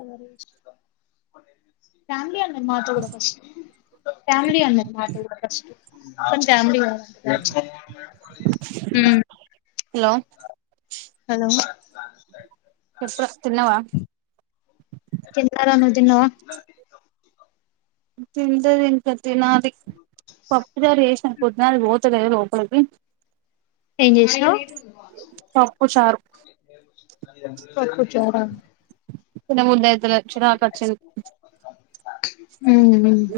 Hello మాట కూడా first family అన్నారు మాట కూడా ఫస్ట్ త్తం ఫ్యామిలీ వా హ్మ్ హలో ఎప్పుడో తిన్నావా తిన్నవా తింటే తింటా తినాది పప్పుచారు చేసిన కొద్నాలు పోతలేదా లోపలికి ఏం జేసినవ్ పప్పు చారు పప్పుచార తిన బుద్దయ్ జర చిరాక్ వచ్చిన్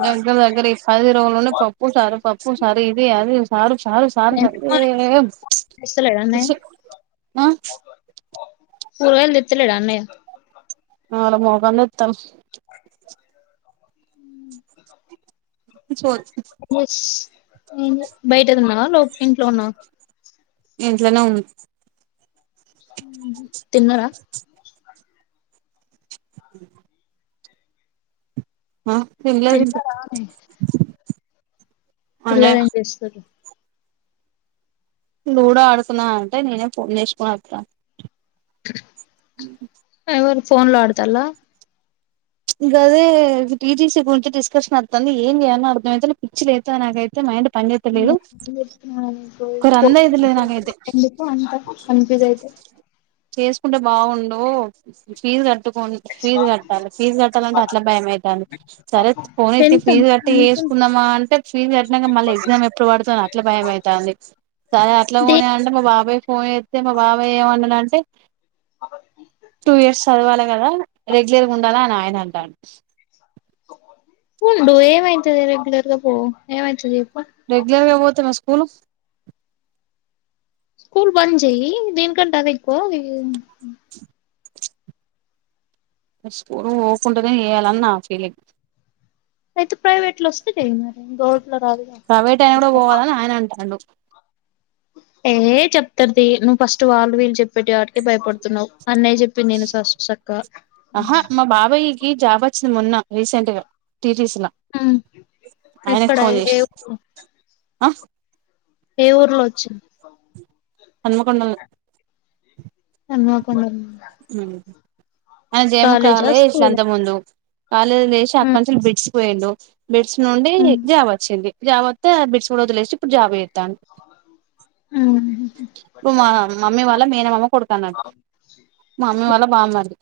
దగ్గర దగ్గర ఈ పది రోజులు నుండి పప్పు చారు పప్పు నారు ఇది అది చీరు చారు సారు పదే తెస్తలేడా అన్నయ్య విసుగ్, కూరగాయలు తెత్తలేడ అన్నయ్య వాల్ల మోకాలు తెత్తరు మ్ చో బయటనున్నావ లోప ఇంట్లో ఉన్నవ ఇంట్లోనే ఉన్న ఉమ్మ్ తిన్నరా ఆ తినలేదు ఇంకా తిన్నారా అన్నయ్య పిల్లలు ఏం చేస్తురు లూడో ఆడుకుందామని అంటే నేనే ఫోన్ తీసుకొని వస్తా ఉమ్ ఏర్ ఫోన్ లో ఆడుతల్లా ప్చ్ గదే టీటీసీ గురించి డిస్కషన్ వస్తుంది ఏం చేయాలో అర్థమయితేలే పిచ్చి లేస్తోంది నాకైతే మైండ్ పని చేత్తలేదు ఒక రంది అయితలేదు నాకైతే ఎందుకు అంత కన్ఫ్యూజ్ అయితే చేసుకుంటే బాగుడు ఫీజ్ కట్ కట్ కోని ఫీస్ కట్టలీ ఫీజు కట్టాలంటే అట్లా భయంమ అవుతుంది సరే ఫోన్ ఎత్తి టెన్త్ ఫీజు కట్టి అంత వేసుకుందామా అంటే ఫీజు కట్టాక మళ్ళీ ఎగ్జామ్ ఎప్పుడు పడుతుో అట్లా భయంమ అవుతుంది సరే అట్లా పోనీ దేనికి అంటే మా బాబాయ్ పోయితే మా బాబాయ్య ఏమన్నా అంటే టూ ఇయర్స్ చదవాలి కదా డదన్ ఆయన అంటాడు ఉండు ఏమవుతుది రెగ్యులర్ గా పో ఏమ అవుతుది రెగ్యులర్ గా పోతే మల్ల స్కూల్ స్కూల్ బంద్ చెయ్య దీనికంటే అదే ఎక్కువ స్కూల్ పోకుండనే చేయాలని నా ఫీలింగ్ అయితే ప్రైవేట్ లో వస్తే చెయ్ మరీ గవర్ట్ లో రాదు కదా ప్రైవేట్ అయినా కూడా పోవాలని ఆయన అంటాండు ఏ చెప్తారుది నువ్వు ఫస్ట్ వాళ్ళు వీళ్ళు చెప్పే వాటికే భయపడుతున్నావు అన్నయ్య చెప్పింది విను ఫస్ట్ చక్కగా ఆహా మా బాబాయ్ కి జాబ్ వచ్చింది మొన్న రీసెంట్ గా టీటీసీ లా ఉమ్ ఆయనకు ఎక్కడ ఫోన్ ఏ చేసి ఊరు ఆ ఏ ఊర్లో వచ్చింది హనుమకొండలో హనుమకొండలోన అన జేమ కావాలి ఇట్ల అంత ముందు కాలేజ్లో ఏసి అక్కంచులు బిడిచికిపోయుండు బెడ్స్ నుండి జాబ్ వచ్చింది జాబ్ వస్తే బెడ్స్ కూడా వదిలేసిప్పుడు జాబ్ చేేస్తాన్డు [unintelligible] ఇ మా మమ్మీ మాట్ల మేనమామ్ కొడుతున్నట్టు మమ్మీ వాళ్ళ బా మర్ది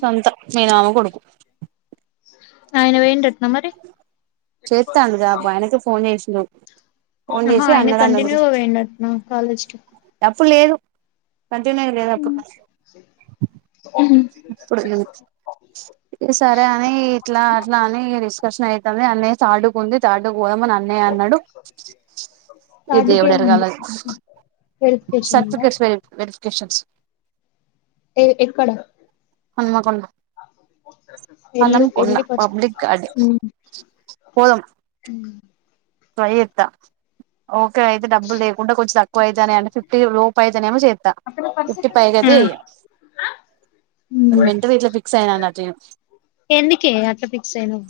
సొంత మేన మామ కొడుక్ ఆయన పోయిండు ట్ చేస్తా అన్నడు గా ఆయనకి ఫోన్ చేసి ఫోన్ ఆహా చేసి ఆయన అన్నాడాన్ని అడుగు కంటిన్యూగా పోయిండటనా కాలేజ్ కి ఇప్పుడు లేదు కంటిన్యూ లేదు అప్పుడుప్పుడు సరే అని ఇట్లా అట్లా అని ఇంగ తీస్ కషణ అవుయితుంది అన్న సా ఆడుగు ఉంది తాడు పోదామ్మని అన్నయ్య అన్నాడు ఇ థర్డ్‌కి దేవుడ ఎరగాల ఏముంది? వెరిఫికేషన్ ఉందా? సర్టిఫికేట్స్ వె వెరిఫికేషన్స్ ఎ ఎక్కడ? అనుమ కొండ ఎల్లు హన్మకొండ ఎల్లి ఫస్ట్ పబ్లిక్ గార్డెన్ హ్మ్. పోదమా ట్రై చెత్త ఓకే అయితే డబ్బులు లేకుండా కొంచెం తక్కువ అయితేనే అంటే ఫిఫ్టీ లోపు అయితేనే ఏమో చేస్తాను ఫిఫ్టీ పై ఆ! కతే హ్మ్. వెంట వీట్లో ఫిక్స్ అయినా అన్న నేను ఎందుకే అట్లా ఫిక్స్ అయినవు?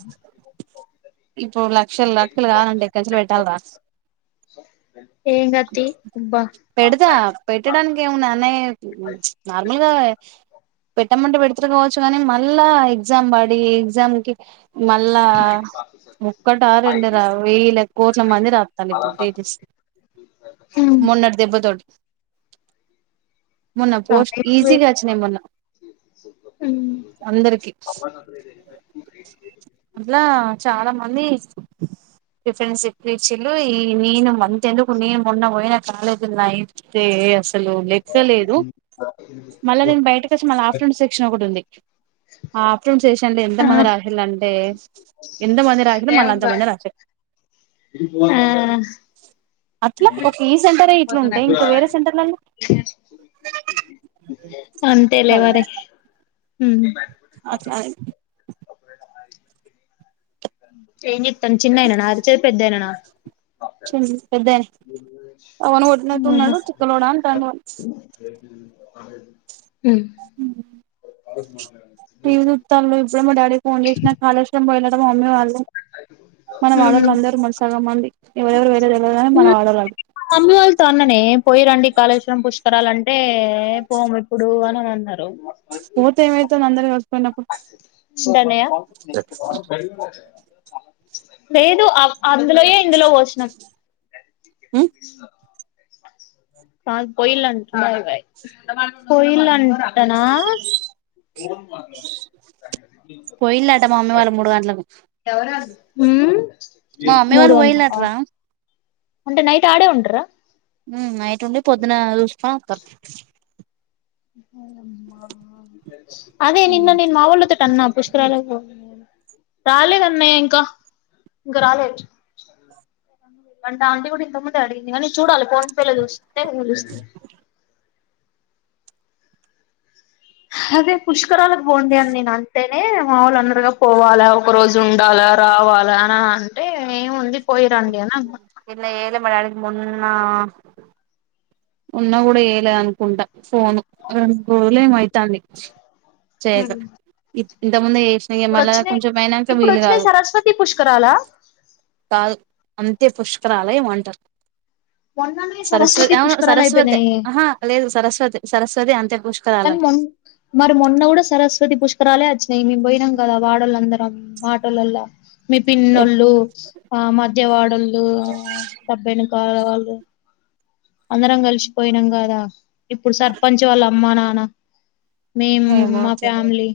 ఇప్పు ల క్షలు లేక్కలు కావనంటె లు పెట్టాలరా ఏం గాదు తీ అబ్బా! పెడదా పెట్టడానికి ఏమన్నాన్న నార్మల్గా పెట్టమంటే పెడుతురు కావచ్చు కానీ మళ్ళా ఎగ్జామ్ పడి ఎగ్జామ్ కి మళ్ళా ముక్కట రండి రా వయ్యల మంది రాతాల ఇ హ్మ్. మొన్నటి దెబ్బ తటి మొన్న పోస్ట్ రాయట్లే. ఈజీగాచ్చిన మొన్న హ్మ్. అందరికి అట్లా చాలా మంది ఇ ఫప్ ఈ నీను మంతెందుకు నీను మొన్న పోయిన కాలే దిల్లాయితే అసలు లెక్కలేదు మళ్ళా నేను బయటకిచ్చ మళ్ళ ఆఫట్రెంట్ సెక్షన్ ఒకటి ఉంది ఆ ఆఫర్ చేస అంటడి ఎంత ఆ! మంది రాశల అంటడి ఎంత మంది రాగి ఇ మళ్ళ అంతాంద రా ఆ అట్లా ఒక ఈ సెంటర్ ఇట్లా ఉంటాయి ఇంకా వేరే సెంటర్ల అంతే లే మరే ఉ అట్లా చె చెండి పెద్దని పవను కొట్నతు ఉన్నాడు చిక్కలోడా అంటాను అదే ప్ర తాంలో ఇప్పుడ మా డాడీ ఫోన్ చేసిన కాళశ్వర మహిళ మమ్మ వాళలు మన వాళ్ళళ అందరూ మన సగం మంది ఎవరెవరు పోయిల్లో తెల్వదు గాని మన వాడోళ్ళు అమివాల్ తన్ననే పోయి రండి కాళేశ్వరం పుష్క ాలంటే పోము ఇప్పుడు అన అన్నారు పోతే ఏం అయితంది అందరు కళ్తే చింట్టన్నయ్య లేదు ఆ అందులోయే ఇందులో పోషినం పాల్ పోయిలా పోయిలంట అట్టనా పోయిలట మా మమ్మి వాళ్ళ మూడుగంట్లకు [inaudible] మ్మ్ మా మమ్మీ వాళ్ళ పొఇల్లంట రా అంటే నైట్ ఆడే ఉంటరా మ్మ్ నైట్ ఉండి పొద్దున చూసుకొని వత్తరు [inaudible] అదే నిన్న నేను మావోల్లతోటి అన్నా పుష్కరాలకు పోతున్నారు అని రాలేదు అన్నయ్య ఇంకా ఇంకా రాలేదు అంటే ఆంటీ కూడా ఇంతక ముందే అడిగింది కానీ చూడాలే ఫోన్ ప్ప లే చూస్తుంటే అదే పుష్ కరాలకు పొండే అని నేను అంటే టే మావోళ్ళు అన్నారుగా పోవాలా ఒక రోజు ఉండాలా రావాలా అని అంటే ఏముంది పోయిరండి అని అన్నా త్తే మా డాడీ కి మొన్నా ఉన్నా గుడా చేయలే అనుకుంటా ఫోను రెండు రోజులు ఏమో అయితాంది. చేయక ఇ ఇంతక్ ముందే ఏ ఇప్పుడోచ్చినయి ఇప్పుడు వచ్చినయి సరస్వతి పుష్కరాలా కాదు అంతే పుష్కరాల ఏమో అంటరు. మొన్ననే సరస్వతీ పుష్క సరస్వతే ఆహా లేదు సరస్వతి సరస్వతి అంత్య కానీ మొన్ మరి మొన్న గుడా సరస్వతి పుష్ కరాలే వచ్చినయి మేము పోయినం కదా వాడోల్లందరం ఆటోల్లల్ల మీ పిన్నోళ్ళు ఆ మద్యవాడోళ్ళు డబ్బై [inaudible] అందరం కలిసి పోయినం కాదా ఇప్పుడు సర్పంచ్ వాళ్ళ అమ్మా నా నా మేము ఏమో మా తెలీదు ఫ్యామిలీ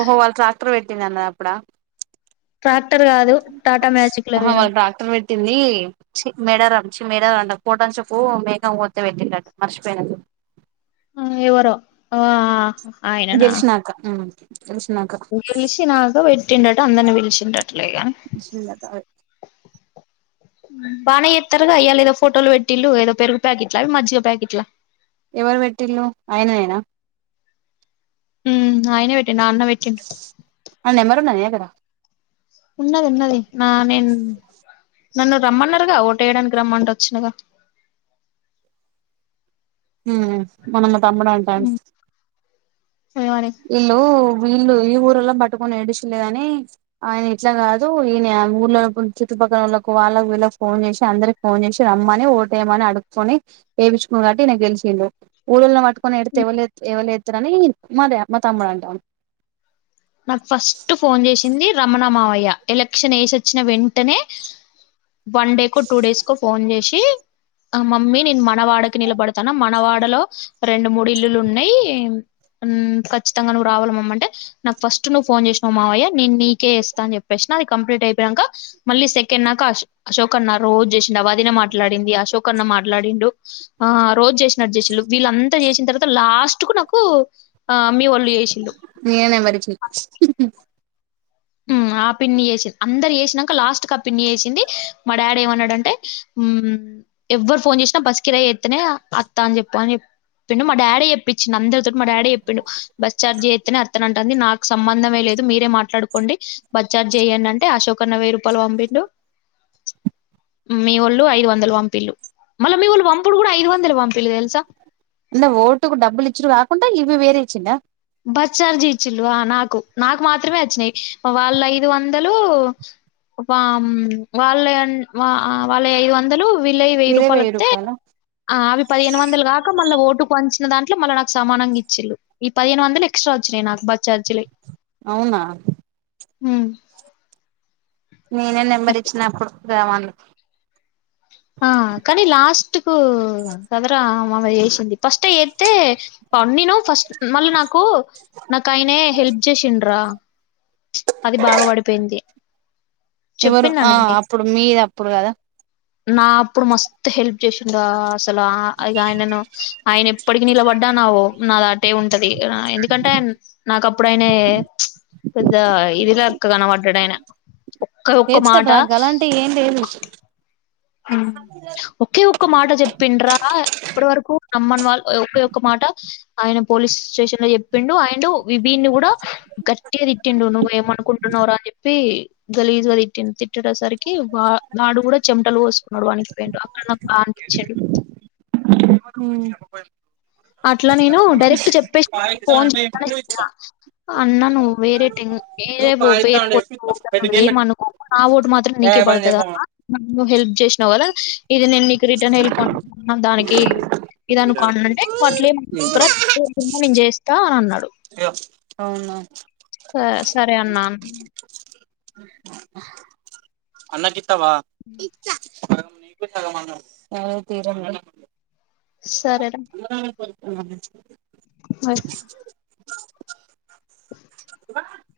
ఓహో వాళ్ళు ట్రాక్టర్ పెట్టింది అన్నది అప్పుడా ట్రా అ హా వాళ్ళు ట్రాక్టర్ పెట్టింది మేడారం చి మేడారం అంటన్న [inaudible] మేక కోస్తే పుట్టిండట మర్చిపోయిన మ్ ఎవరో ఆ ఆయననా గెలిచినాక ఉమ్ గెలిచినాక గెలిషినాక వెట్టిండ అందర్ని పిల్చింరట [unintelligible] బానే చేస్తరుగా ఇయ్యాల ఏదో ఫోటోలు పెట్టిళ్ళు ఏదో పెరుగు ప్యాకెట్ల అవి మజ్జిగ ప్యాకెట్లా ఎవరు పెట్టిన్లు ఆయన నేనా హ్మ్ ఆయనే నాన్న పెట్టిండు. ఆ నెంబర్ ఉన్నది నీ దగ్గర ఉన్నద్ ఉన్నది. నా నేన్ నన్ను రమ్మన్నర్గా ఓటెయ్యడానికి రమ్మంటే వచ్చినగా హ్మ్ మన తమ్ముడం [inaudible] ఉమ్, ఏమని ఇల్లు వీల్ ఈ ఊర్లో పట్టుకొని ఏడుచలే అని ఆయన ఇట్లా కాదు ఈ ఊర్ళ చుట్టుపక్కలళ్కి వాళ్ళకి వీళ్ళకి ఫోన్ చేసి అందరికి ఫోన్ చేసి రమ్మని ఓటేయమని అడుక్కకొని వేయిించుకుని కాబట్టి న గెలిచిండు ఊళ్ళలోని పట్టు కొని ఎడిత్తే ఎవళ ఎవళ తరణి మా తమ్ముడ అంటా నాకు ఫస్ట్ ఫోన్ చేసి ది రమణ మావయ్య ఎలక్షన్ వేసిచ్చిన వెంటనే వన్ డే కు టూ డేస్ కు ఫోన్ చేసి ఆ మమ్మీ నేను మనవాడకి నిలబడతాను మనవాడలో రెండు మూడు ఇల్లులు ఉన్నాయి మ్మ్ ఖచ్చితంగా నువ్వు రావాల మమ్మ అంటే నాక్ ఫస్ట్ నువ్వు ఫోన్ చేసినా్ మావయ్య నేను నీకే ఇస్తా అని చెప్పేసిన అది కంప్లీట్ అయిపోయినాక మళ్ళీ సెకండ్ నాక అశోక అన్న రోజు చేసిడు ఆ వదిన మాట్లాడింది అశోకన్న మాట్లాడిండు ఆ రోజు చేసినడుసిడు వీళ్ళంతా చేసిన తర్వాత లాస్ట్ కు నాకు ఆ మీ ఓల్ చేసిండు పరిచ ఆ పిన్ని చేసింది అందరు చేసినాక లాస్ట్గా ఆ పిన్ని వేసింది మా డాడీ ఏమన్నాడంటే ఎవరు మ్మ్ ఫోన్ చేసినా బస్ కిరా చెస్తనే అత్త అని చెప్ప అని చెప్పిండు మా డాడీ చెప్పించిడు అందరితోోటి మా డాడీ చెప్పిండు బస్ ఛార్జ్ చేస్తనే అత్తను అంటుంది నాకు సంబంధమ లేదు మీరే మాట్లాడుకు బస్ చర్జ్ చెయడి అంటే అశోకన్న వెయ్యి రూపాయల పంపిండు మీ ఒళ్ళు ఐదు వందల పంపిళ్లు మళ్ళీ మీ వాళ్ళు పంపుడు కూడా ఐదు వందల పంపిలు తెలుసా అంటే ఓటుకు డబ్బులు ఇచ్చడు కాకుండా ఇవి వేరే ఇచ్చిండా బస్ చార్జి ఇచ్చిళు నాకు నాకు మాత్రమే వచ్చినాయి వాళ్ళ ఐదు వందలు మ్మ్ వాళ్ళ వాళ్ళ ఐదు వందలు వళ్ల వెయ్యి మీరే రూపాయాలతే రూపాయల అవి పదిహేను వందలు కాక మళ్ళ ఓట్ ఇటు వంచిన దాంట్లో మళ్ళ నాకు సమానంగా ఇచ్చి పదిను వందలు ఎక్స్ట్రా వచ్చినాయి నాకు బస్ ఛార్జ్ అవునా హ నేనే నెంబర్ ఇచ్చినప్పుడు రేమా ఆ కాని లాస్ట్ కు కదర మా వేసింది ఫస్ట్ ఏతే పంపినా ఫస్ట్ మళ్ళీ నాకు నాకు ఆయనే హెల్ప్ చేసిండ్రా అది బాగా పడిపోయింది ఎవరు చెప్పినా ఆ అప్పుడు మీది అప్పుడు కదా అప్పుడు మస్తు హెల్ప్ ఇగ అసలు ఇగ ఆయనను ఆయన ఎప్పటికి నిలబడిన నా ఓటు ఆయనకే ఉంటది ఎందుకంటే నాక అప్పుడైనా ఇది ఇదిలెక్క కనబడ్డాయన ఒకక్కే ఒక్క మాట చేత్తర్రా గలాంటివి ఏం లేదు ఇస్తా ఒకే ఒ ఒ మాట చెప్పిండ్రా ఇప్పటి వరకు నమ్మని వాళ్ళ ఒక ఒక్క మాట ఆయన పోలీస్ స్టేషన్ లో చెప్పిండు ఆయండు విభిని కూడా గట్టిగా తిట్టిండు నువ్వు ఏమనుకుంటున్నావురా అని చెప్పి గలీజుగా తిట్టిండు. తిట్టే సరికి వా వాడు కూడా చెమటలు పోసుకున్నాడు వణికిపోయిండు అక్కడ నాకు బాద్ అనిపించిండు మ్మ్ అట్లా నేను డైరెక్ట్ చెప్పేసినా ఫోన్ అంటే ఎప్పుడు ఇస్తా [inaudible] అన్నా నువ్వు వేరే నువ్వు కాయితాండి చెప్పిస్తా పెట్టి [inaudible] గేమ్ పెట్టు ఏమనుకోకు నా ఓటు మాత్రం ఏ నీకే బంద్ చేయి పడుతది ఫోను నువ్ హెల్ప్ చేసినావు కదా ఇది నేను నీకు రిటర్న్ హెల్ప్ [inaudible] దానికి ఇది అనుకో అనింటే ఇగో అట్లేం నేను చేస్తా అనన్నాడు అవునా సరే సరే అన్నా అన్నకి ఇత్తవా [unintelligible] రవితేజ అమ్మలా సరే రా [unintelligible] ఇ